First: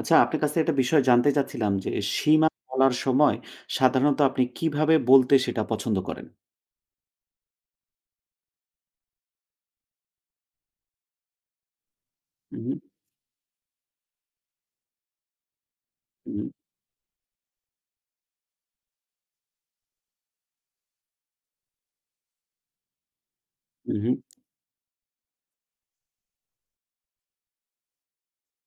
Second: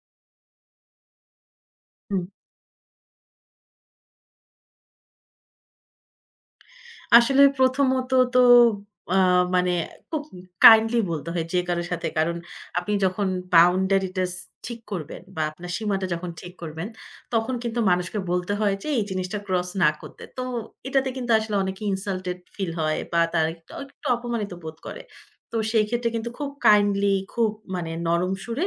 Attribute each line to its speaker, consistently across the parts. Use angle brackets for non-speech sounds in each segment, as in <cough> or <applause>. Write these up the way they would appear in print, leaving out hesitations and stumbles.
Speaker 1: আচ্ছা, আপনার কাছে একটা বিষয় জানতে চাচ্ছিলাম যে,
Speaker 2: হুম,
Speaker 1: সীমা বলার সময় সাধারণত আপনি কিভাবে বলতে সেটা পছন্দ করেন?
Speaker 2: আসলে প্রথমত তো আ মানে খুব কাইন্ডলি বলতে হয় যে কারো সাথে। কারণ
Speaker 1: উহু,
Speaker 2: আপনি যখন বাউন্ডারিটা ঠিক করবেন বা আপনার সীমাটা যখন
Speaker 1: উহু,
Speaker 2: ঠিক করবেন, তখন কিন্তু মানুষকে বলতে হয় যে এই জিনিসটা ক্রস না করতে। তো এটাতে কিন্তু আসলে অনেকে ইনসাল্টেড ফিল হয় বা তারা একটু, একটু
Speaker 1: উহু।
Speaker 2: অপমানিত বোধ করে। তো সেই ক্ষেত্রে কিন্তু খুব কাইন্ডলি, খুব মানে নরম সুরে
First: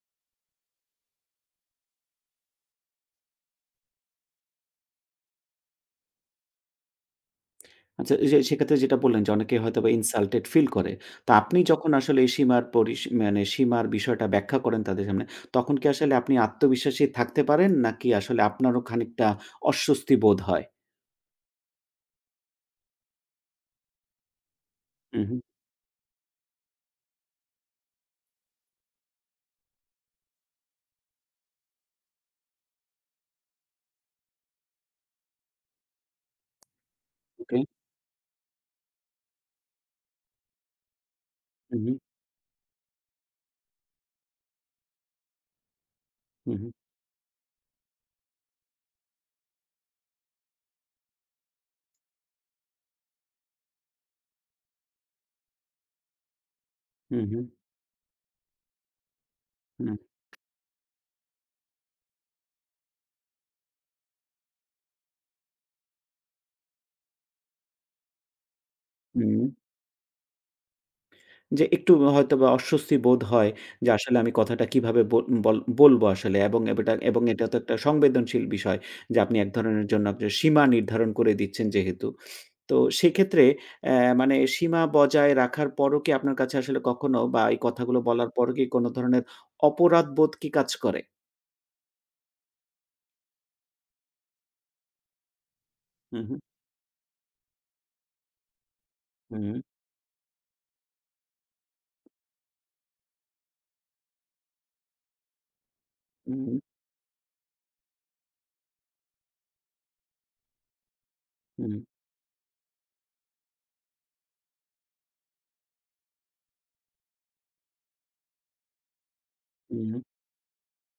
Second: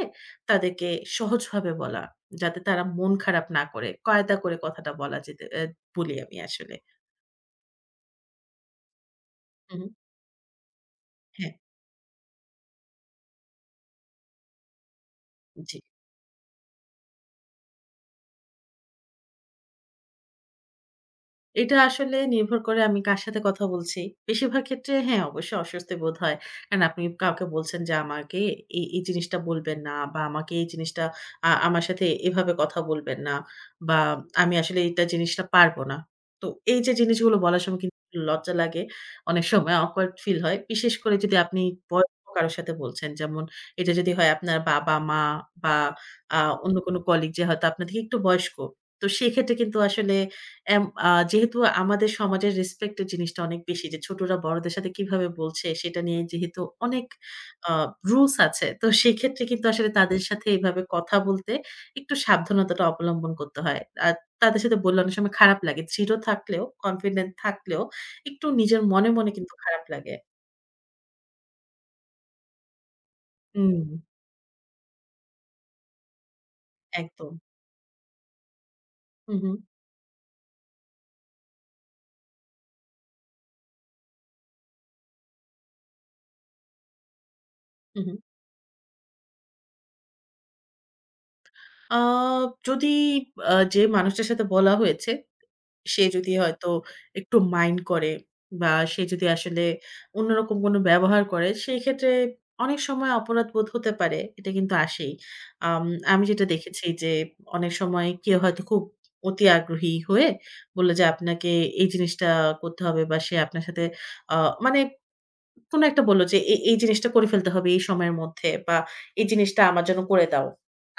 Speaker 2: তাদেরকে সহজভাবে বলা, যাতে তারা মন খারাপ না করে, কায়দা করে কথাটা বলা যেতে বলি আমি আসলে।
Speaker 1: আচ্ছা, এই যে সেক্ষেত্রে যেটা বললেন যে অনেকে
Speaker 2: হুম,
Speaker 1: হয়তোবা ইনসাল্টেড ফিল করে। তো
Speaker 2: হ্যাঁ।
Speaker 1: আপনি যখন আসলে এই সীমার পরিস মানে সীমার বিষয়টা ব্যাখ্যা করেন তাদের সামনে, তখন
Speaker 2: জি।
Speaker 1: কি আসলে আপনি আত্মবিশ্বাসী থাকতে পারেন? নাকি আসলে আপনারও খানিকটা অস্বস্তি বোধ হয়?
Speaker 2: এটা আসলে নির্ভর করে আমি কার সাথে কথা বলছি। বেশিরভাগ ক্ষেত্রে হ্যাঁ,
Speaker 1: উহু,
Speaker 2: অবশ্যই অস্বস্তি বোধ হয়। কারণ আপনি কাউকে বলছেন যে আমাকে এই জিনিসটা বলবেন না বা আমাকে এই জিনিসটা আমার সাথে এভাবে কথা বলবেন না বা আমি আসলে এটা জিনিসটা পারব না। তো এই যে জিনিসগুলো
Speaker 1: ওকে।
Speaker 2: বলার সময় কিন্তু লজ্জা লাগে। অনেক সময় awkward ফিল হয়। বিশেষ করে যদি আপনি
Speaker 1: উহু,
Speaker 2: বয়স্ক কারো সাথে বলছেন। যেমন এটা যদি হয় আপনার বাবা-মা বা আ
Speaker 1: উহু,
Speaker 2: অন্য কোনো কলিগ যে হয়তো আপনার থেকে একটু বয়স্ক। তো সেক্ষেত্রে কিন্তু আসলে এম আ যেহেতু আমাদের সমাজের রেসপেক্ট এর জিনিসটা অনেক বেশি যে ছোটরা বড়দের সাথে কিভাবে বলছে সেটা নিয়ে যেহেতু অনেক
Speaker 1: উহু,
Speaker 2: আ রুলস আছে। তো সেক্ষেত্রে কিন্তু আসলে
Speaker 1: হুম,
Speaker 2: তাদের সাথে এভাবে কথা বলতে একটু সাবধানতাটা অবলম্বন করতে হয়। আর তাদের সাথে বললে অনেক সময় খারাপ লাগে। দৃঢ় থাকলেও, কনফিডেন্ট থাকলেও একটু নিজের মনে, মনে
Speaker 1: হুম।
Speaker 2: কিন্তু খারাপ লাগে।
Speaker 1: যে একটু হয়তোবা অস্বস্তি বোধ হয়
Speaker 2: হুম,
Speaker 1: যে আসলে আমি কথাটা কিভাবে বল বল বলবো আসলে এবং
Speaker 2: একদম।
Speaker 1: এটা তো একটা সংবেদনশীল বিষয় যে
Speaker 2: হু,
Speaker 1: আপনি
Speaker 2: হু,
Speaker 1: এক ধরনের জন্য আপনার সীমা নির্ধারণ করে দিচ্ছেন যেহেতু। তো সেক্ষেত্রে অ্যা মানে সীমা বজায় রাখার পরও কি আপনার কাছে আসলে কখনো বা এই
Speaker 2: হু,
Speaker 1: কথাগুলো
Speaker 2: হু।
Speaker 1: বলার পরও কি কোনো ধরনের অপরাধবোধ কি কাজ করে?
Speaker 2: আ যদি যে মানুষটার সাথে বলা হয়েছে সে
Speaker 1: হু,
Speaker 2: যদি
Speaker 1: হু,
Speaker 2: হয়তো একটু মাইন্ড করে বা সে যদি
Speaker 1: হু,
Speaker 2: আসলে অন্যরকম কোনো ব্যবহার করে, সেই ক্ষেত্রে অনেক সময় অপরাধবোধ হতে পারে। এটা কিন্তু আসেই। আম আমি যেটা
Speaker 1: হু,
Speaker 2: দেখেছি যে অনেক সময় কেউ হয়তো খুব অতি আগ্রহী হয়ে বলল যে আপনাকে
Speaker 1: হু,
Speaker 2: এই জিনিসটা করতে হবে বা সে আপনার সাথে আ মানে কোনো একটা বলল যে, "এই জিনিসটা করে ফেলতে হবে এই সময়ের মধ্যে বা এই জিনিসটা আমার জন্য
Speaker 1: হু,
Speaker 2: করে দাও।"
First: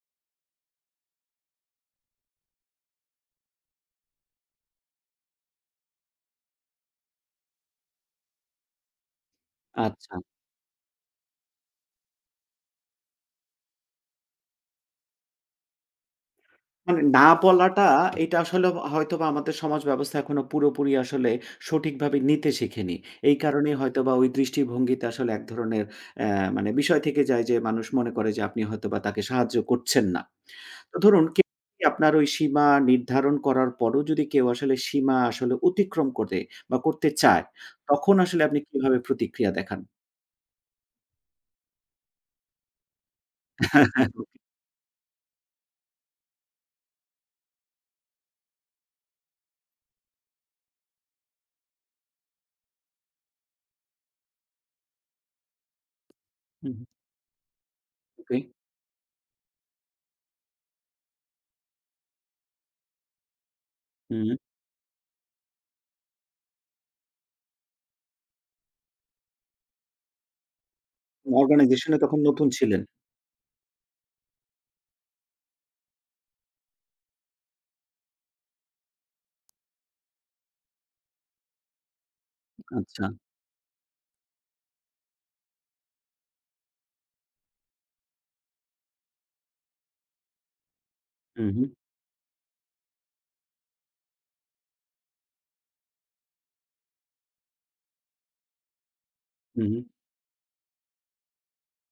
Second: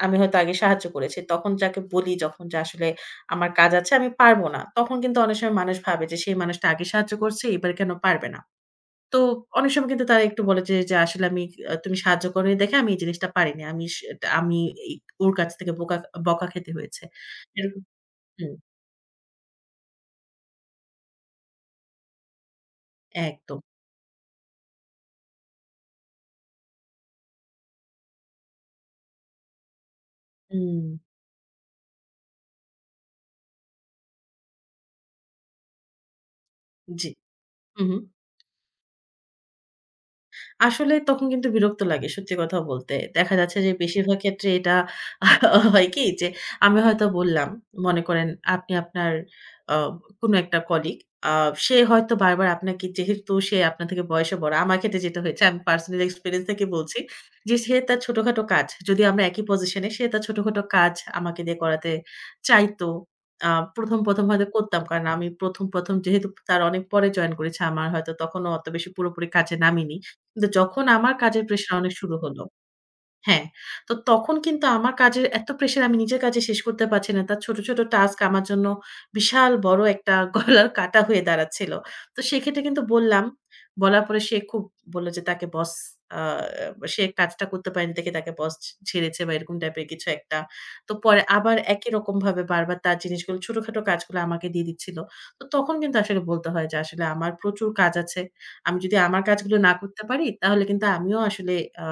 Speaker 2: আমি হয়তো আগে সাহায্য করেছি। তখন যাকে বলি যখন যে আসলে আমার কাজ আছে আমি পারব না। তখন কিন্তু অনেক সময় মানুষ ভাবে যে সেই মানুষটা আগে সাহায্য করছে এবার কেন পারবে না? তো অনেক সময় কিন্তু
Speaker 1: আচ্ছা।
Speaker 2: তারা একটু বলে যে, আসলে আমি তুমি সাহায্য করোনি দেখে আমি এই জিনিসটা পারিনি। আমি এই ওর কাছ থেকে বকা খেতে হয়েছে।
Speaker 1: মানে না
Speaker 2: এরকম
Speaker 1: বলাটা এটা
Speaker 2: হুম,
Speaker 1: আসলে হয়তোবা আমাদের সমাজ ব্যবস্থা এখনো পুরোপুরি আসলে সঠিকভাবে নিতে শেখেনি। এই
Speaker 2: একদম।
Speaker 1: কারণেই হয়তোবা ওই দৃষ্টিভঙ্গিতে আসলে এক ধরনের অ্যা মানে বিষয় থেকে যায় যে মানুষ মনে করে যে আপনি হয়তোবা তাকে সাহায্য করছেন না।
Speaker 2: হুম,
Speaker 1: তো ধরুন কেউ যদি আপনার ওই সীমা নির্ধারণ করার পরও যদি কেউ আসলে সীমা আসলে অতিক্রম করে বা করতে
Speaker 2: জি।
Speaker 1: চায়,
Speaker 2: হু, হু।
Speaker 1: তখন আসলে আপনি কিভাবে প্রতিক্রিয়া দেখান?
Speaker 2: আসলে তখন কিন্তু বিরক্ত লাগে সত্যি কথা বলতে। দেখা যাচ্ছে যে বেশিরভাগ
Speaker 1: <laughs>
Speaker 2: ক্ষেত্রে এটা <laughs> হয় কি যে আমি হয়তো বললাম, মনে করেন আপনি আপনার আ কোনো একটা কলিগ আ সে হয়তো বারবার আপনাকে যেহেতু সে আপনার থেকে বয়সে বড়। আমার ক্ষেত্রে যেটা হয়েছে আমি পার্সোনাল এক্সপেরিয়েন্স থেকে
Speaker 1: হুম,
Speaker 2: বলছি যে সে তার
Speaker 1: ওকে।
Speaker 2: ছোটখাটো কাজ যদি আমরা একই পজিশনে সে তার ছোটখাটো কাজ আমাকে দিয়ে করাতে চাইতো। আ ১ম
Speaker 1: হুম,
Speaker 2: হয়তো করতাম। কারণ আমি ১ম যেহেতু তার অনেক পরে জয়েন করেছে আমার হয়তো তখনও অত বেশি পুরোপুরি কাজে নামিনি। কিন্তু যখন আমার কাজের প্রেশার অনেক
Speaker 1: অর্গানাইজেশন এ
Speaker 2: শুরু
Speaker 1: তখন
Speaker 2: হল,
Speaker 1: নতুন ছিলেন।
Speaker 2: হ্যাঁ, তো তখন কিন্তু আমার কাজের এত প্রেশার আমি নিজের কাজে শেষ করতে পারছি না। তার ছোট, ছোট টাস্ক আমার জন্য বিশাল বড় একটা <laughs> গলার কাঁটা হয়ে দাঁড়াচ্ছিল। তো সেক্ষেত্রে কিন্তু
Speaker 1: আচ্ছা।
Speaker 2: বললাম। বলার পরে সে খুব বলল যে তাকে বস আ সে কাজটা করতে পারেনি দেখে তাকে বস ঝেড়েছে বা এরকম টাইপের কিছু একটা। তো পরে
Speaker 1: হু,
Speaker 2: আবার
Speaker 1: হু,
Speaker 2: একই রকমভাবে বারবার তার জিনিসগুলো ছোটখাটো কাজগুলো আমাকে দিয়ে দিচ্ছিল। তো তখন কিন্তু আসলে বলতে হয় যে আসলে আমার প্রচুর কাজ আছে। আমি যদি আমার কাজগুলো
Speaker 1: হু,
Speaker 2: না
Speaker 1: হু।
Speaker 2: করতে পারি তাহলে কিন্তু আমিও আসলে আ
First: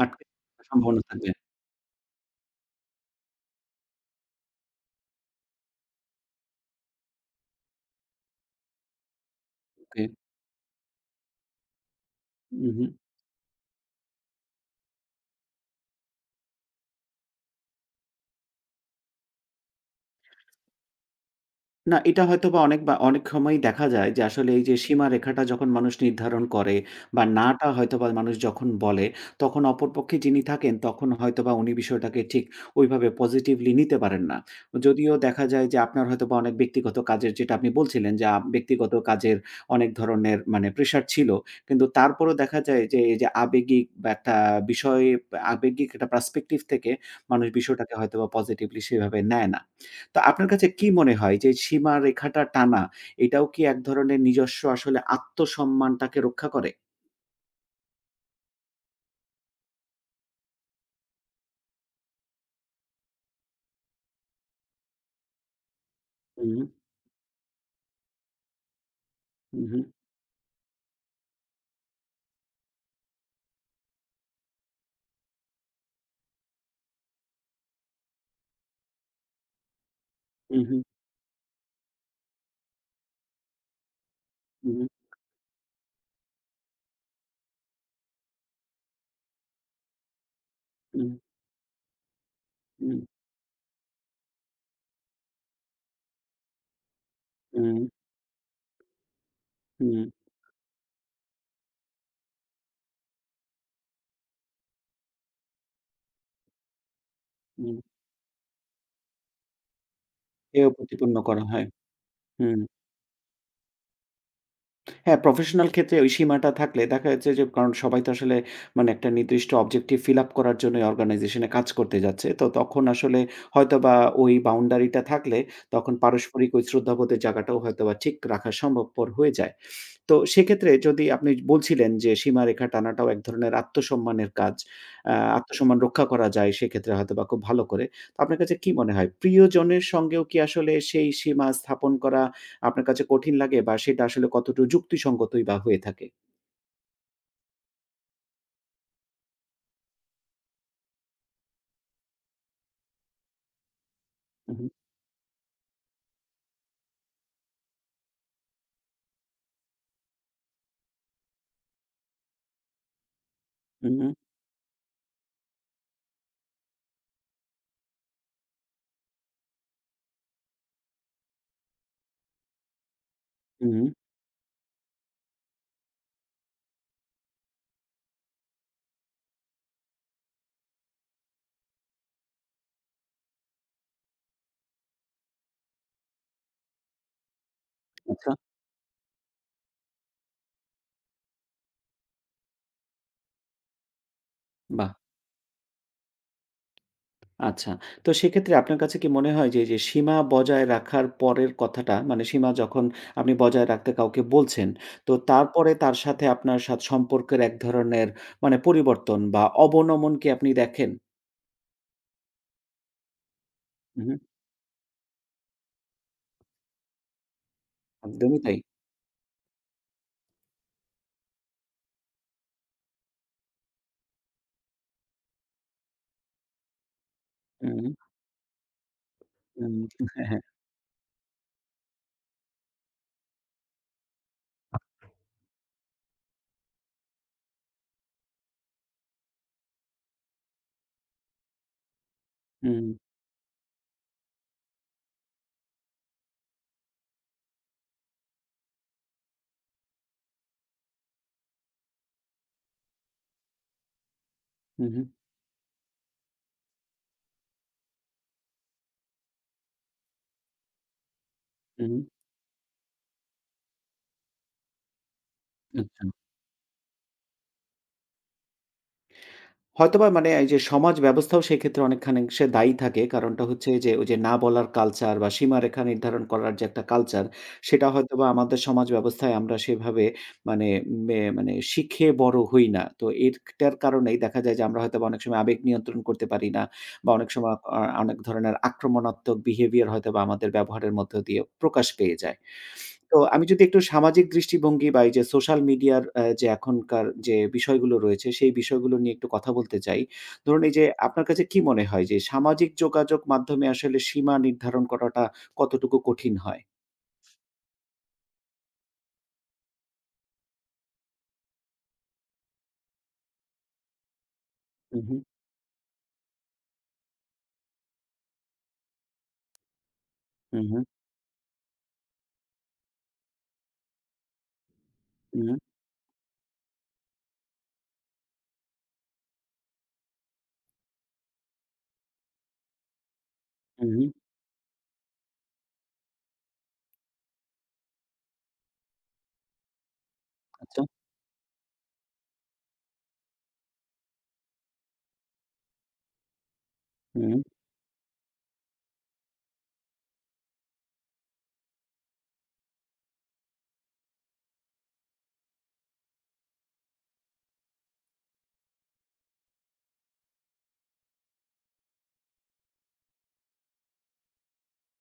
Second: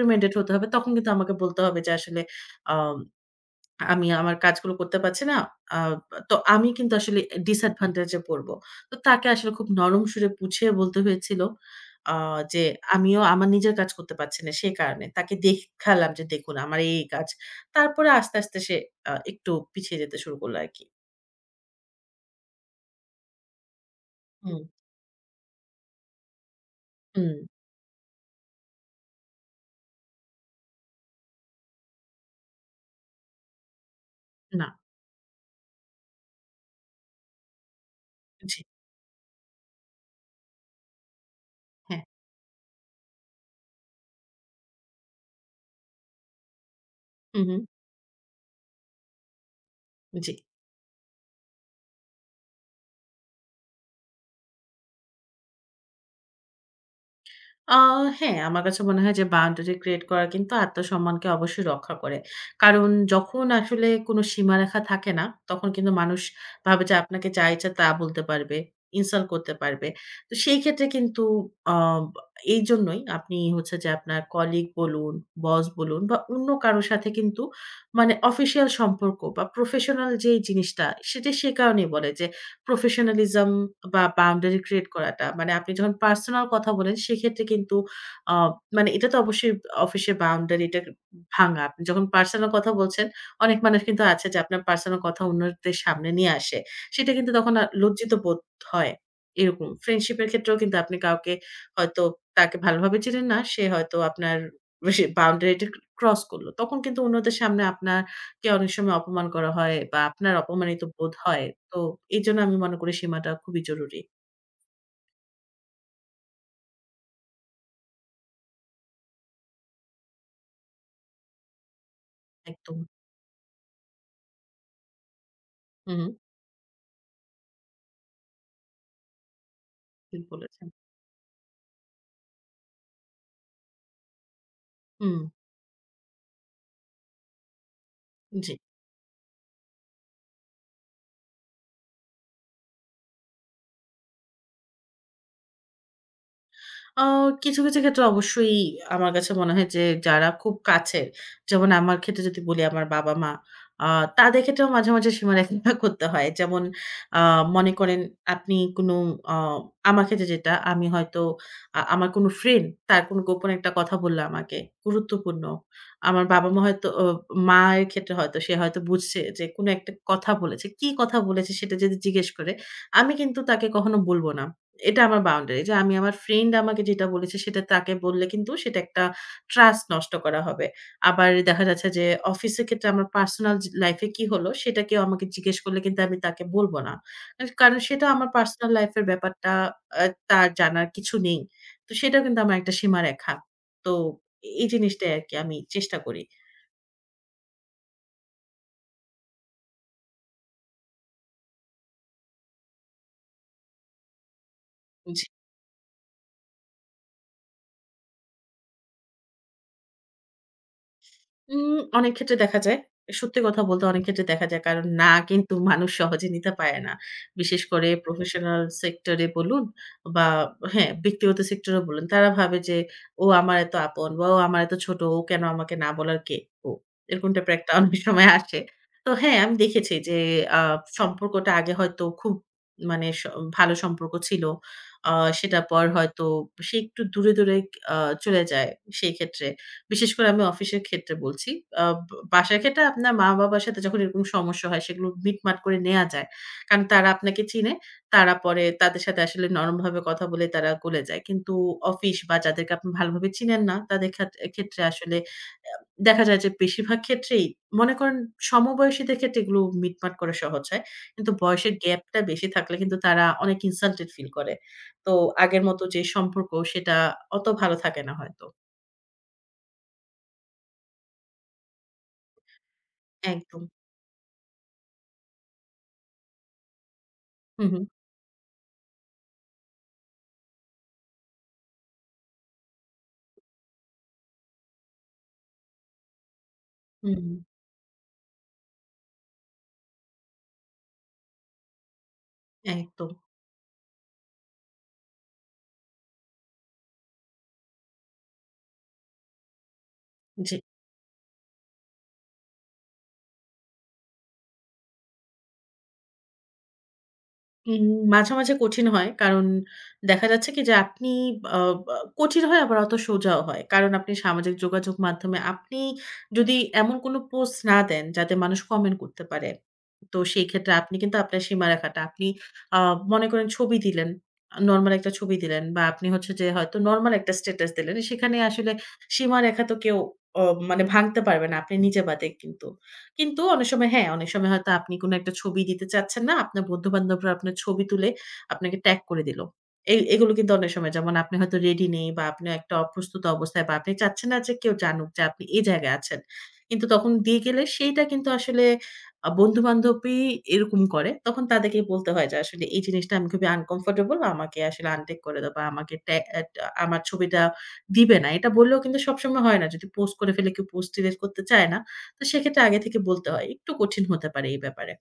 Speaker 1: আটকে
Speaker 2: হতে
Speaker 1: থাকার
Speaker 2: হবে। তখন
Speaker 1: সম্ভাবনা
Speaker 2: কিন্তু
Speaker 1: থাকবে।
Speaker 2: আমাকে বলতে হবে যে আসলে আম আমি আমার কাজগুলো করতে পারছি না। আ তো আমি কিন্তু আসলে disadvantage এ পড়বো। তো তাকে আসলে খুব নরম
Speaker 1: ওকে।
Speaker 2: সুরে বুঝিয়ে বলতে হয়েছিল আ যে
Speaker 1: হু, হু।
Speaker 2: আমিও আমার নিজের কাজ করতে পারছি না সে কারণে। তাকে দেখালাম যে দেখুন আমার এই কাজ। তারপরে আস্তে, আস্তে সে একটু পিছিয়ে যেতে শুরু করলো আরকি।
Speaker 1: না, এটা হয়তোবা অনেক বা অনেক সময়ই দেখা যায় যে আসলে
Speaker 2: হুম।
Speaker 1: এই যে সীমারেখাটা যখন মানুষ নির্ধারণ করে বা
Speaker 2: হুম,
Speaker 1: না টা হয়তোবা মানুষ যখন বলে, তখন অপরপক্ষে যিনি থাকেন তখন হয়তোবা উনি বিষয়টাকে ঠিক ওইভাবে পজিটিভলি নিতে পারেন না।
Speaker 2: না।
Speaker 1: যদিও দেখা যায় যে আপনার হয়তোবা অনেক ব্যক্তিগত কাজের যেটা আপনি বলছিলেন যে
Speaker 2: জি,
Speaker 1: ব্যক্তিগত কাজের অনেক ধরনের মানে প্রেশার ছিল। কিন্তু
Speaker 2: হ্যাঁ।
Speaker 1: তারপরেও দেখা যায় যে এই যে আবেগিক বা একটা বিষয় আবেগিক একটা পার্সপেক্টিভ থেকে
Speaker 2: হু,
Speaker 1: মানুষ
Speaker 2: হু।
Speaker 1: বিষয়টাকে হয়তোবা পজিটিভলি সেভাবে নেয় না। তো
Speaker 2: জি।
Speaker 1: আপনার কাছে কি মনে হয় যে সীমারেখাটা টানা, এটাও কি এক ধরনের নিজস্ব আসলে আত্মসম্মানটাকে রক্ষা করে?
Speaker 2: আ হ্যাঁ, আমার কাছে মনে হয় যে বাউন্ডারি ক্রিয়েট করা কিন্তু আত্মসম্মানকে অবশ্যই রক্ষা করে। কারণ যখন আসলে কোনো সীমারেখা থাকে না, তখন কিন্তু মানুষ
Speaker 1: হুম,
Speaker 2: ভাবে যে আপনাকে যা ইচ্ছা তা বলতে পারবে, ইনসাল্ট করতে
Speaker 1: উহু,
Speaker 2: পারবে। তো সেই ক্ষেত্রে কিন্তু আ এইজন্যই আপনি হচ্ছে যে আপনার কলিগ বলুন, বস বলুন বা অন্য কারো সাথে কিন্তু মানে অফিসিয়াল সম্পর্ক বা প্রফেশনাল যেই
Speaker 1: উহু,
Speaker 2: জিনিসটা সেটা সে কারণেই বলে যে প্রফেশনালিজম বা বাউন্ডারি ক্রিয়েট
Speaker 1: উহু,
Speaker 2: করাটা। মানে আপনি যখন পার্সোনাল কথা বলেন সেক্ষেত্রে কিন্তু আ মানে এটা তো অবশ্যই অফিসের বাউন্ডারিটা
Speaker 1: উহু,
Speaker 2: ভাঙা। আপনি যখন পার্সোনাল কথা
Speaker 1: উম,
Speaker 2: বলছেন, অনেক মানুষ কিন্তু আছে যে আপনার পার্সোনাল কথা অন্যদের সামনে নিয়ে আসে। সেটা কিন্তু তখন
Speaker 1: উম, হুম,
Speaker 2: লজ্জিত বোধ হয়। এরকম
Speaker 1: হুম।
Speaker 2: ফ্রেন্ডশিপের ক্ষেত্রেও কিন্তু আপনি কাউকে হয়তো তাকে ভালোভাবে চিনেন না। সে হয়তো আপনার বাউন্ডারিটা ক্রস করল। তখন কিন্তু অন্যদের সামনে
Speaker 1: হুম।
Speaker 2: আপনার কে অনেক সময় অপমান করা হয় বা আপনার
Speaker 1: এও
Speaker 2: অপমানিত বোধ
Speaker 1: প্রতিপন্ন করা
Speaker 2: হয়।
Speaker 1: হয়।
Speaker 2: তো এজন্য আমি
Speaker 1: হুম।
Speaker 2: মনে করি সীমাটা খুবই জরুরি।
Speaker 1: হ্যাঁ, প্রফেশনাল ক্ষেত্রে ওই সীমাটা থাকলে দেখা যাচ্ছে যে কারণ সবাই তো আসলে মানে একটা নির্দিষ্ট অবজেক্টিভ ফিল আপ করার জন্যই অর্গানাইজেশনে কাজ করতে যাচ্ছে। তো
Speaker 2: একদম।
Speaker 1: তখন আসলে হয়তোবা ওই বাউন্ডারিটা থাকলে তখন
Speaker 2: হুম,
Speaker 1: পারস্পরিক ওই শ্রদ্ধাবোধের জায়গাটাও হয়তোবা ঠিক রাখা সম্ভবপর হয়ে যায়। তো
Speaker 2: ঠিক বলেছেন।
Speaker 1: সেক্ষেত্রে যদি আপনি বলছিলেন যে সীমারেখা টানাটাও এক ধরনের আত্মসম্মানের কাজ।
Speaker 2: হুম,
Speaker 1: আত্মসম্মান রক্ষা করা যায় সেক্ষেত্রে হয়তোবা খুব ভালো করে। তো আপনার
Speaker 2: জি।
Speaker 1: কাছে কি মনে হয় প্রিয়জনের সঙ্গেও কি আসলে সেই সীমা স্থাপন করা আপনার কাছে কঠিন লাগে বা সেটা আসলে কতটুকু যুক্তিসঙ্গতই বা হয়ে থাকে?
Speaker 2: আ কিছু, কিছু ক্ষেত্রে অবশ্যই আমার কাছে মনে হয় যে যারা খুব কাছের, যেমন আমার ক্ষেত্রে যদি বলি আমার বাবা-মা, আ তাদের
Speaker 1: উহু,
Speaker 2: ক্ষেত্রেও মাঝে, মাঝে সীমারেখা <laughs> করতে হয়। যেমন আ মনে করেন আপনি কোনো আ আমার ক্ষেত্রে যেটা আমি হয়তো আমার কোনো ফ্রেন্ড তার কোনো গোপন একটা কথা
Speaker 1: উহু,
Speaker 2: বলল আমাকে, গুরুত্বপূর্ণ। আমার বাবা-মা হয়তো মায়ের ক্ষেত্রে হয়তো সে হয়তো বুঝছে যে কোনো একটা কথা বলেছে। কি কথা বলেছে সেটা যদি জিজ্ঞেস করে, আমি কিন্তু তাকে
Speaker 1: উহু।
Speaker 2: কখনো বলব না। এটা আমার বাউন্ডারি। যে আমি আমার ফ্রেন্ড আমাকে যেটা বলেছে সেটা তাকে বললে কিন্তু সেটা একটা ট্রাস্ট নষ্ট করা হবে। আবার দেখা যাচ্ছে যে অফিসের ক্ষেত্রে আমার পার্সোনাল লাইফ এ কি হলো সেটা কেউ আমাকে জিজ্ঞেস করলে কিন্তু আমি তাকে বলব না। কারণ সেটা আমার
Speaker 1: আচ্ছা,
Speaker 2: পার্সোনাল লাইফ এর ব্যাপারটা আ তার জানার কিছু নেই। তো সেটাও কিন্তু আমার একটা সীমারেখা। তো এই
Speaker 1: বাহ!
Speaker 2: জিনিসটাই আরকি আমি চেষ্টা করি।
Speaker 1: আচ্ছা। তো সেক্ষেত্রে আপনার কাছে কি মনে হয় যে, এইযে সীমা বজায় রাখার পরের কথাটা মানে সীমা যখন আপনি বজায় রাখতে কাউকে বলছেন, তো তারপরে তার সাথে আপনার সম্পর্কের এক ধরনের মানে পরিবর্তন বা অবনমন কি আপনি দেখেন?
Speaker 2: উম অনেক ক্ষেত্রে দেখা যায়। সত্যি কথা বলতে অনেক
Speaker 1: উহু,
Speaker 2: ক্ষেত্রে দেখা যায়। কারণ না কিন্তু মানুষ সহজে নিতে পারে না। বিশেষ করে
Speaker 1: একদমই তাই।
Speaker 2: প্রফেশনাল সেক্টরে বলুন বা হ্যাঁ, ব্যক্তিগত সেক্টরে বলুন। তারা ভাবে যে ও আমার এত আপন বা ও আমার এত ছোট। ও কেন আমাকে না বলার কে ও? এরকম টাইপের একটা
Speaker 1: উহু,
Speaker 2: অনেক সময় আসে। তো হ্যাঁ, আমি
Speaker 1: উম
Speaker 2: দেখেছি যে
Speaker 1: হ্যাঁ, হ্যাঁ।
Speaker 2: আ সম্পর্কটা আগে হয়তো খুব মানে ভালো সম্পর্ক ছিল। আ সেটার পর হয়তো সে একটু দূরে, দূরে আ চলে যায় সেই ক্ষেত্রে। বিশেষ করে আমি অফিসের ক্ষেত্রে বলছি। আ ব বাসার ক্ষেত্রে
Speaker 1: হুম,
Speaker 2: আপনার মা-বাবার সাথে যখন এরকম সমস্যা হয় সেগুলো মিটমাট করে নেয়া যায়। কারণ তারা আপনাকে চিনে। তারা পরে তাদের সাথে আসলে নরমভাবে কথা বলে তারা গলে যায়। কিন্তু অফিস বা যাদেরকে আপনি ভালোভাবে চিনেন না তাদের খাত ক্ষেত্রে
Speaker 1: উহু,
Speaker 2: আসলে আ দেখা যায় যে বেশিরভাগ ক্ষেত্রেই মনে করেন সমবয়সীদের ক্ষেত্রে এগুলো মিটমাট করা সহজ হয়। কিন্তু বয়সের
Speaker 1: উহু,
Speaker 2: গ্যাপটা বেশি থাকলে কিন্তু তারা অনেক ইনসাল্টেড ফিল করে। তো আগের মতো যে
Speaker 1: আচ্ছা।
Speaker 2: সম্পর্ক সেটা অত ভালো থাকে না হয়তো।
Speaker 1: হয়তোবা মানে এই যে সমাজ ব্যবস্থাও সেক্ষেত্রে অনেকখানি সে দায়ী থাকে। কারণটা
Speaker 2: একদম।
Speaker 1: হচ্ছে যে ওই যে না বলার কালচার বা সীমারেখা নির্ধারণ করার যে একটা কালচার,
Speaker 2: হু, হু।
Speaker 1: সেটা হয়তোবা আমাদের সমাজ ব্যবস্থায় আমরা সেভাবে মানে মানে শিখে বড় হই না। তো এটার কারণেই দেখা যায় যে আমরা হয়তোবা অনেক সময় আবেগ নিয়ন্ত্রণ করতে পারি না বা
Speaker 2: হুম,
Speaker 1: অনেক সময় অনেক ধরনের আক্রমণাত্মক বিহেভিয়ার হয়তোবা আমাদের ব্যবহারের মধ্য দিয়ে প্রকাশ পেয়ে যায়।
Speaker 2: একদম।
Speaker 1: তো আমি যদি একটু সামাজিক দৃষ্টিভঙ্গি বা এই যে সোশ্যাল মিডিয়ার যে এখনকার যে বিষয়গুলো রয়েছে, সেই বিষয়গুলো নিয়ে একটু কথা বলতে চাই।
Speaker 2: জি।
Speaker 1: ধরুন এই যে আপনার কাছে কি মনে হয় যে সামাজিক যোগাযোগ মাধ্যমে আসলে সীমা নির্ধারণ করাটা কতটুকু কঠিন হয়?
Speaker 2: উম মাঝে, মাঝে কঠিন হয়। কারণ দেখা যাচ্ছে কি যে আপনি আ বা কঠিন হয় আবার অত সোজাও হয়। কারণ আপনি সামাজিক যোগাযোগ
Speaker 1: হু, হু,
Speaker 2: মাধ্যমে আপনি যদি এমন কোন পোস্ট না দেন যাতে মানুষ কমেন্ট করতে পারে তো সেই ক্ষেত্রে
Speaker 1: হু,
Speaker 2: আপনি কিন্তু আপনার সীমারেখাটা আপনি আ মনে করেন ছবি দিলেন। নরমাল একটা ছবি
Speaker 1: হু,
Speaker 2: দিলেন বা আপনি হচ্ছে যে হয়তো নরমাল একটা স্ট্যাটাস দিলেন। সেখানে আসলে সীমারেখা তো কেউ অ মানে ভাঙতে পারবে না আপনি নিজে বাদে কিন্তু। কিন্তু অনেক
Speaker 1: হু,
Speaker 2: সময়
Speaker 1: হু,
Speaker 2: হ্যাঁ, অনেক সময় হয়তো আপনি কোনো একটা ছবি দিতে চাচ্ছেন না। আপনার বন্ধু-বান্ধবরা আপনার ছবি তুলে আপনাকে ট্যাগ করে দিল। এগুলো কিন্তু অনেক
Speaker 1: আচ্ছা।
Speaker 2: সময় যেমন আপনি হয়তো রেডি নেই বা আপনি একটা অপ্রস্তুত অবস্থায় বা আপনি চাচ্ছেন না যে কেউ জানুক যে আপনি এই জায়গায় আছেন। কিন্তু তখন
Speaker 1: হু।
Speaker 2: দিয়ে গেলে সেইটা কিন্তু আসলে বন্ধু-বান্ধবী এরকম করে, তখন তাদেরকে বলতে হয় যে, "আসলে এই জিনিসটা আমি খুবই আনকমফোর্টেবল। আমাকে আসলে আনটেগ করে দাও বা আমাকে ট্যা অ্যা টা আমার ছবিটা দিবে না।" এটা বললেও কিন্তু সবসময় হয় না। যদি পোস্ট করে ফেলে, কেউ পোস্ট ডিলিট করতে চায় না। তো সেক্ষেত্রে আগে থেকে বলতে হয়। একটু কঠিন হতে পারে এই ব্যাপারে।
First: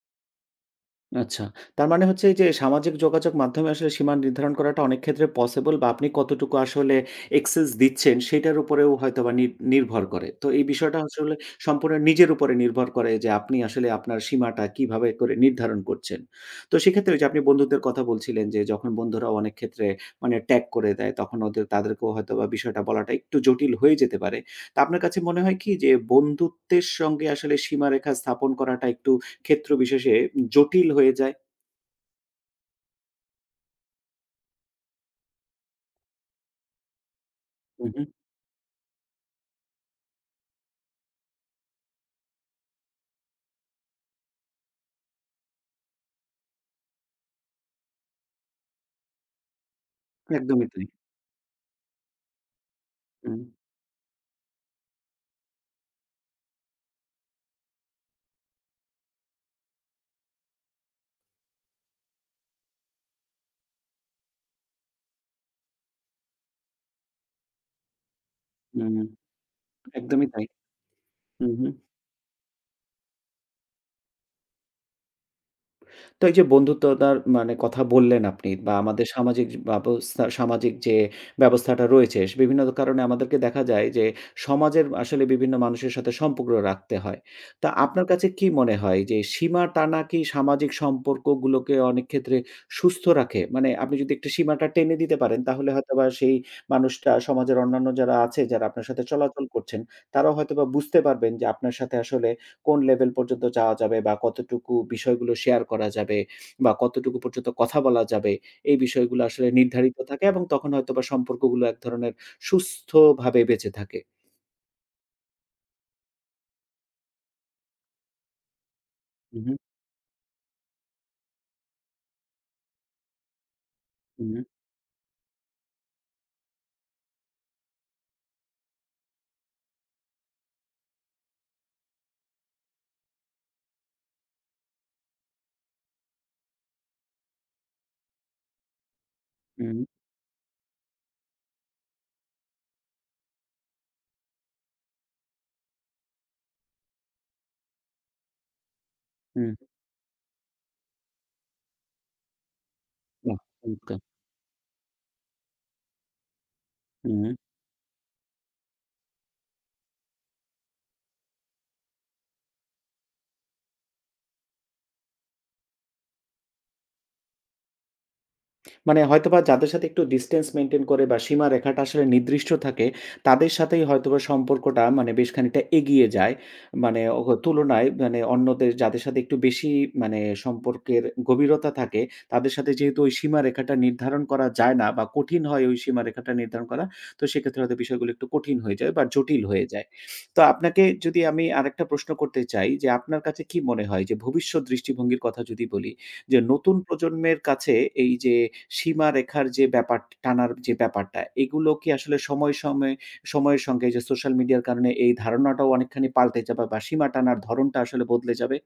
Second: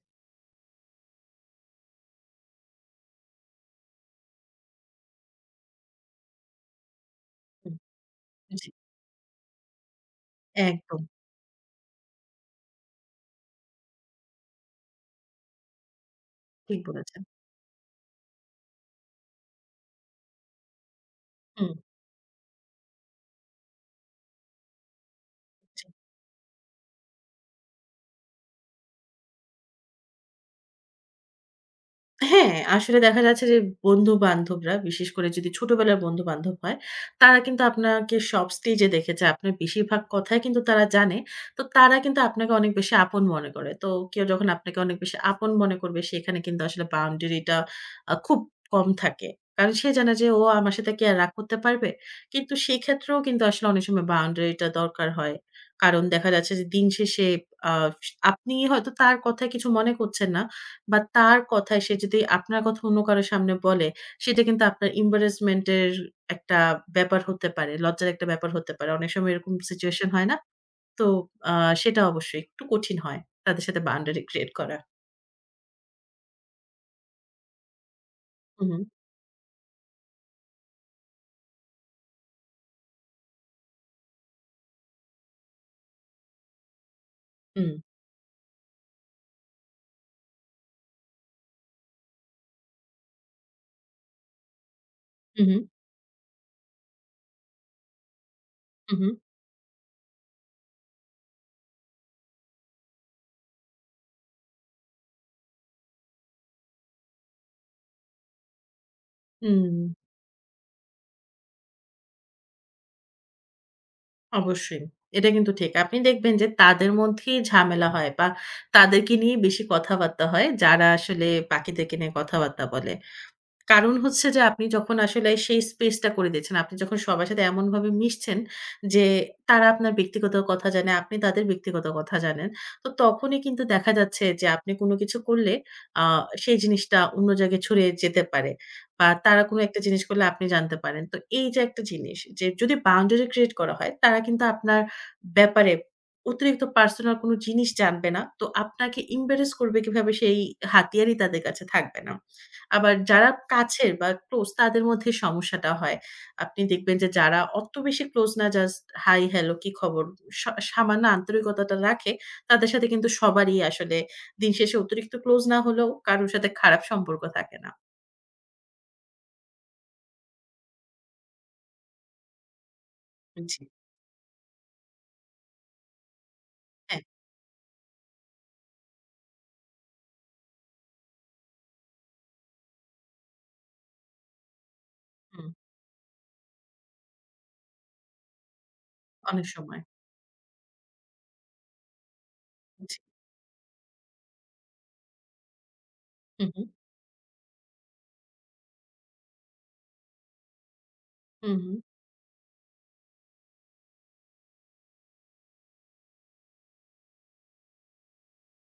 Speaker 1: আচ্ছা। তার মানে হচ্ছে এই যে সামাজিক যোগাযোগ মাধ্যমে আসলে সীমা নির্ধারণ করাটা অনেক ক্ষেত্রে পসিবল বা আপনি কতটুকু আসলে অ্যাক্সেস
Speaker 2: হুম,
Speaker 1: দিচ্ছেন সেটার
Speaker 2: জি,
Speaker 1: উপরেও হয়তোবা নির্ভর করে। তো এই বিষয়টা
Speaker 2: একদম
Speaker 1: আসলে সম্পূর্ণ নিজের উপরে নির্ভর করে যে আপনি আসলে আপনার সীমাটা কিভাবে করে নির্ধারণ করছেন। তো
Speaker 2: ঠিক
Speaker 1: সেক্ষেত্রে ওই
Speaker 2: বলেছেন।
Speaker 1: যে আপনি বন্ধুদের কথা বলছিলেন যে যখন বন্ধুরা অনেক ক্ষেত্রে মানে ট্যাগ করে দেয় তখন
Speaker 2: হুম।
Speaker 1: তাদেরকেও হয়তোবা বিষয়টা বলাটা একটু জটিল হয়ে যেতে পারে। তো আপনার কাছে মনে হয় কি
Speaker 2: জি।
Speaker 1: যে বন্ধুত্বের সঙ্গে আসলে সীমারেখা স্থাপন করাটা একটু ক্ষেত্র বিশেষে জটিল হয়ে যায়।
Speaker 2: হ্যাঁ, আসলে দেখা যাচ্ছে যে বন্ধু-বান্ধবরা, বিশেষ করে যদি ছোটবেলার বন্ধু-বান্ধব হয়, তারা কিন্তু
Speaker 1: হু, হুম, হু।
Speaker 2: আপনাকে সব স্টেজে দেখেছে। আপনার বেশিরভাগ কথাই কিন্তু তারা জানে। তো তারা কিন্তু আপনাকে অনেক বেশি আপন মনে করে। তো কেউ যখন আপনাকে অনেক বেশি আপন মনে করবে, সেখানে কিন্তু আসলে বাউন্ডারিটা খুব কম থাকে। কারণ সে জানে যে, ও
Speaker 1: একদমই
Speaker 2: আমার
Speaker 1: তাই।
Speaker 2: সাথে কি আর রাগ করতে পারবে? কিন্তু সেক্ষেত্রেও
Speaker 1: হুম,
Speaker 2: কিন্তু আসলে অনেক সময় বাউন্ডারিটা দরকার হয়। কারণ দেখা যাচ্ছে যে দিন শেষে আ আপনি হয়তো তার কথায় কিছু মনে করছেন না। বা তার কথায় সে যদি আপনার কথা অন্য কারো সামনে বলে, সেটা কিন্তু আপনার embarrassment এর একটা ব্যাপার হতে পারে। লজ্জার একটা ব্যাপার হতে পারে।
Speaker 1: হুম,
Speaker 2: অনেক সময় এরকম situation
Speaker 1: একদমই
Speaker 2: হয় না?
Speaker 1: তাই।
Speaker 2: তো
Speaker 1: হু,
Speaker 2: আ
Speaker 1: হু।
Speaker 2: সেটা অবশ্যই একটু কঠিন হয়। তাদের সাথে boundary create করা।
Speaker 1: তো এই যে বন্ধুত্বতার মানে কথা বললেন আপনি
Speaker 2: হু,
Speaker 1: বা
Speaker 2: হু।
Speaker 1: আমাদের সামাজিক যে সামাজিক যে ব্যবস্থাটা রয়েছে সে বিভিন্ন কারণে আমাদেরকে দেখা যায় যে সমাজের আসলে বিভিন্ন মানুষের সাথে সম্পর্ক রাখতে হয়।
Speaker 2: হুম।
Speaker 1: তা আপনার কাছে কি মনে হয় যে সীমা টানা কি সামাজিক সম্পর্কগুলোকে অনেক ক্ষেত্রে সুস্থ রাখে? মানে আপনি যদি একটা সীমাটা টেনে দিতে পারেন
Speaker 2: হু, হু।
Speaker 1: তাহলে হয়তোবা সেই মানুষটা সমাজের অন্যান্য যারা আছে যারা আপনার
Speaker 2: হু,
Speaker 1: সাথে
Speaker 2: হু।
Speaker 1: চলাচল করছেন তারাও হয়তোবা বুঝতে পারবেন যে আপনার সাথে আসলে কোন লেভেল পর্যন্ত যাওয়া যাবে বা কতটুকু বিষয়গুলো শেয়ার করা যাবে বা কতটুকু পর্যন্ত কথা বলা যাবে, এই বিষয়গুলো আসলে
Speaker 2: হুম,
Speaker 1: নির্ধারিত থাকে এবং তখন হয়তোবা সম্পর্কগুলো এক ধরনের সুস্থভাবে বেঁচে থাকে।
Speaker 2: অবশ্যই। এটা কিন্তু ঠিক। আপনি দেখবেন যে তাদের মধ্যেই ঝামেলা হয় বা তাদেরকে
Speaker 1: হু,
Speaker 2: নিয়েই
Speaker 1: হু,
Speaker 2: বেশি কথাবার্তা হয়, যারা আসলে বাকিদেরকে নিয়ে কথাবার্তা বলে। কারণ
Speaker 1: হু,
Speaker 2: হচ্ছে যে আপনি যখন আসলে সেই স্পেসটা করে দিচ্ছেন, আপনি যখন সবার সাথে এমনভাবে মিশছেন যে তারা আপনার ব্যক্তিগত কথা জানে, আপনি তাদের ব্যক্তিগত কথা জানেন। তো তখনই কিন্তু দেখা যাচ্ছে যে আপনি কোনো কিছু করলে আ সেই জিনিসটা অন্য জায়গায় ছড়িয়ে যেতে পারে বা তারা কোনো
Speaker 1: হু,
Speaker 2: একটা জিনিস করলে আপনি জানতে পারেন। তো এই যে একটা জিনিস যে যদি বাউন্ডারি ক্রিয়েট করা হয়, তারা কিন্তু আপনার ব্যাপারে অতিরিক্ত পার্সোনাল কোনো জিনিস জানবে না। তো আপনাকে
Speaker 1: হু।
Speaker 2: embarrass করবে কিভাবে সেই হাতিয়ারই তাদের কাছে থাকবে না। আবার যারা
Speaker 1: বাহ!
Speaker 2: কাছের
Speaker 1: চমৎকার!
Speaker 2: বা ক্লোজ তাদের মধ্যে সমস্যাটা হয়। আপনি দেখবেন যে
Speaker 1: হু।
Speaker 2: যারা অত বেশি ক্লোজ না জাস্ট হাই, হ্যালো, কি খবর? সামান্য আন্তরিকতাটা রাখে, তাদের সাথে কিন্তু সবারই আসলে দিন শেষে অতিরিক্ত ক্লোজ না হলেও কারো সাথে খারাপ সম্পর্ক থাকে না।
Speaker 1: মানে হয়তোবা যাদের সাথে একটু ডিসট্যান্স মেইনটেইন করে বা সীমারেখাটা আসলে নির্দিষ্ট থাকে, তাদের
Speaker 2: জি।
Speaker 1: সাথেই হয়তোবা সম্পর্কটা মানে বেশ খানিকটা এগিয়ে যায়।
Speaker 2: হ্যাঁ,
Speaker 1: মানে তুলনায় মানে অন্যদের যাদের সাথে একটু বেশি মানে সম্পর্কের গভীরতা থাকে, তাদের সাথে যেহেতু ওই সীমারেখাটা নির্ধারণ করা যায় না বা কঠিন
Speaker 2: হুম,
Speaker 1: হয় ওই সীমারেখাটা নির্ধারণ করা, তো সেক্ষেত্রে হয়তো বিষয়গুলো একটু কঠিন হয়ে যায় বা জটিল
Speaker 2: অনেক
Speaker 1: হয়ে
Speaker 2: সময়।
Speaker 1: যায়। তো আপনাকে যদি আমি আরেকটা প্রশ্ন করতে চাই যে,
Speaker 2: জি।
Speaker 1: আপনার কাছে কি মনে হয় যে ভবিষ্যৎ দৃষ্টিভঙ্গির কথা যদি বলি, যে
Speaker 2: হু, হু,
Speaker 1: নতুন প্রজন্মের কাছে এই যে সীমারেখার যে ব্যাপার টানার যে ব্যাপারটা,
Speaker 2: হু,
Speaker 1: এগুলো
Speaker 2: হু।
Speaker 1: কি আসলে সময়ে, সময়ে সময়ের সঙ্গে এই যে সোশ্যাল মিডিয়ার কারণে এই ধারণাটাও অনেকখানি পাল্টে যাবে বা সীমা টানার ধরণটা আসলে বদলে যাবে?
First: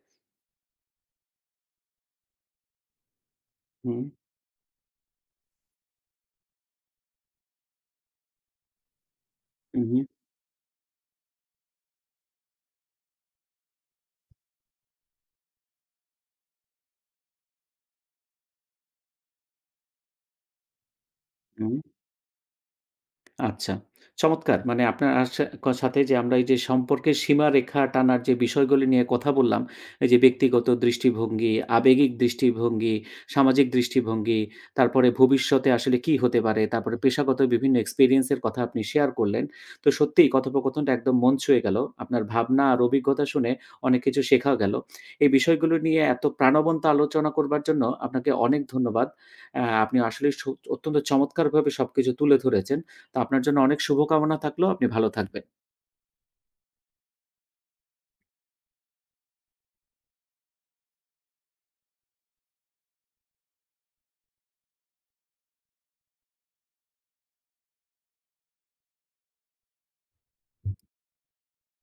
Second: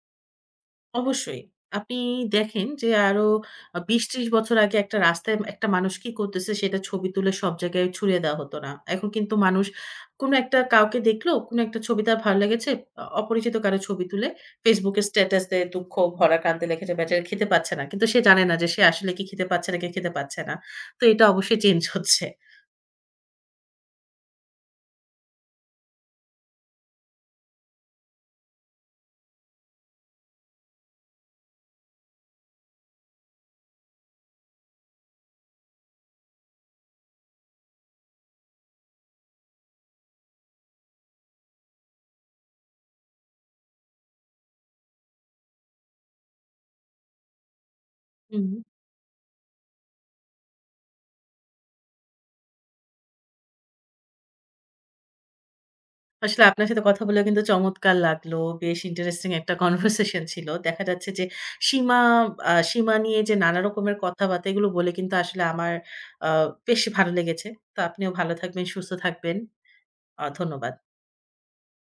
Speaker 2: অবশ্যই। আপনি দেখেন যে আরো
Speaker 1: হুম।
Speaker 2: ২০-৩০ বছর আগে একটা রাস্তায় একটা মানুষ কি করতেছে সেটা ছবি তুলে সব জায়গায় ছড়িয়ে দেওয়া হতো না। এখন কিন্তু মানুষ
Speaker 1: হুম, হুম,
Speaker 2: কোনো একটা কাউকে দেখলো, কোনো একটা ছবি তার ভালো লেগেছে, অপরিচিত কারো ছবি তুলে Facebook এ স্ট্যাটাস দেয়, দুঃখ ভরা কান্দে লেখেছে বেচারা খেতে পাচ্ছে না। কিন্তু সে জানে না যে সে আসলে কি খেতে পাচ্ছে নাকি খেতে পাচ্ছে না। তো এটা অবশ্যই
Speaker 1: হুম।
Speaker 2: চেঞ্জ হচ্ছে।
Speaker 1: আচ্ছা, চমৎকার! মানে আপনার আসা সাথে যে আমরা এই যে সম্পর্কের সীমারেখা টানার যে বিষয়গুলি নিয়ে কথা বললাম, এই যে ব্যক্তিগত দৃষ্টিভঙ্গি, আবেগিক দৃষ্টিভঙ্গি, সামাজিক দৃষ্টিভঙ্গি, তারপরে ভবিষ্যতে আসলে কি হতে পারে, তারপরে পেশাগত বিভিন্ন এক্সপেরিয়েন্স এর কথা আপনি শেয়ার করলেন। তো সত্যিই কথোপকথনটা একদম মন ছুঁয়ে গেল। আপনার ভাবনা আর অভিজ্ঞতা শুনে অনেক কিছু শেখাও গেল। এই বিষয়গুলো নিয়ে এত প্রাণবন্ত আলোচনা করবার জন্য আপনাকে
Speaker 2: হুম।
Speaker 1: অনেক ধন্যবাদ। আপনি আসলেই অত্যন্ত চমৎকারভাবে সবকিছু তুলে ধরেছেন। তো আপনার জন্য অনেক শুভকামনা থাকলো। আপনি ভালো থাকবেন।
Speaker 2: আসলে আপনার সাথে কথা বলেও কিন্তু চমৎকার লাগলো। বেশ ইন্টারেস্টিং একটা কনভারসেশন ছিল। দেখা যাচ্ছে যে সীমা সীমা নিয়ে যে নানা রকমের কথাবার্তা এগুলো বলে কিন্তু আসলে আমার আ বেশ ভালো লেগেছে। তো আপনিও ভালো থাকবেন, সুস্থ থাকবেন। ধন্যবাদ।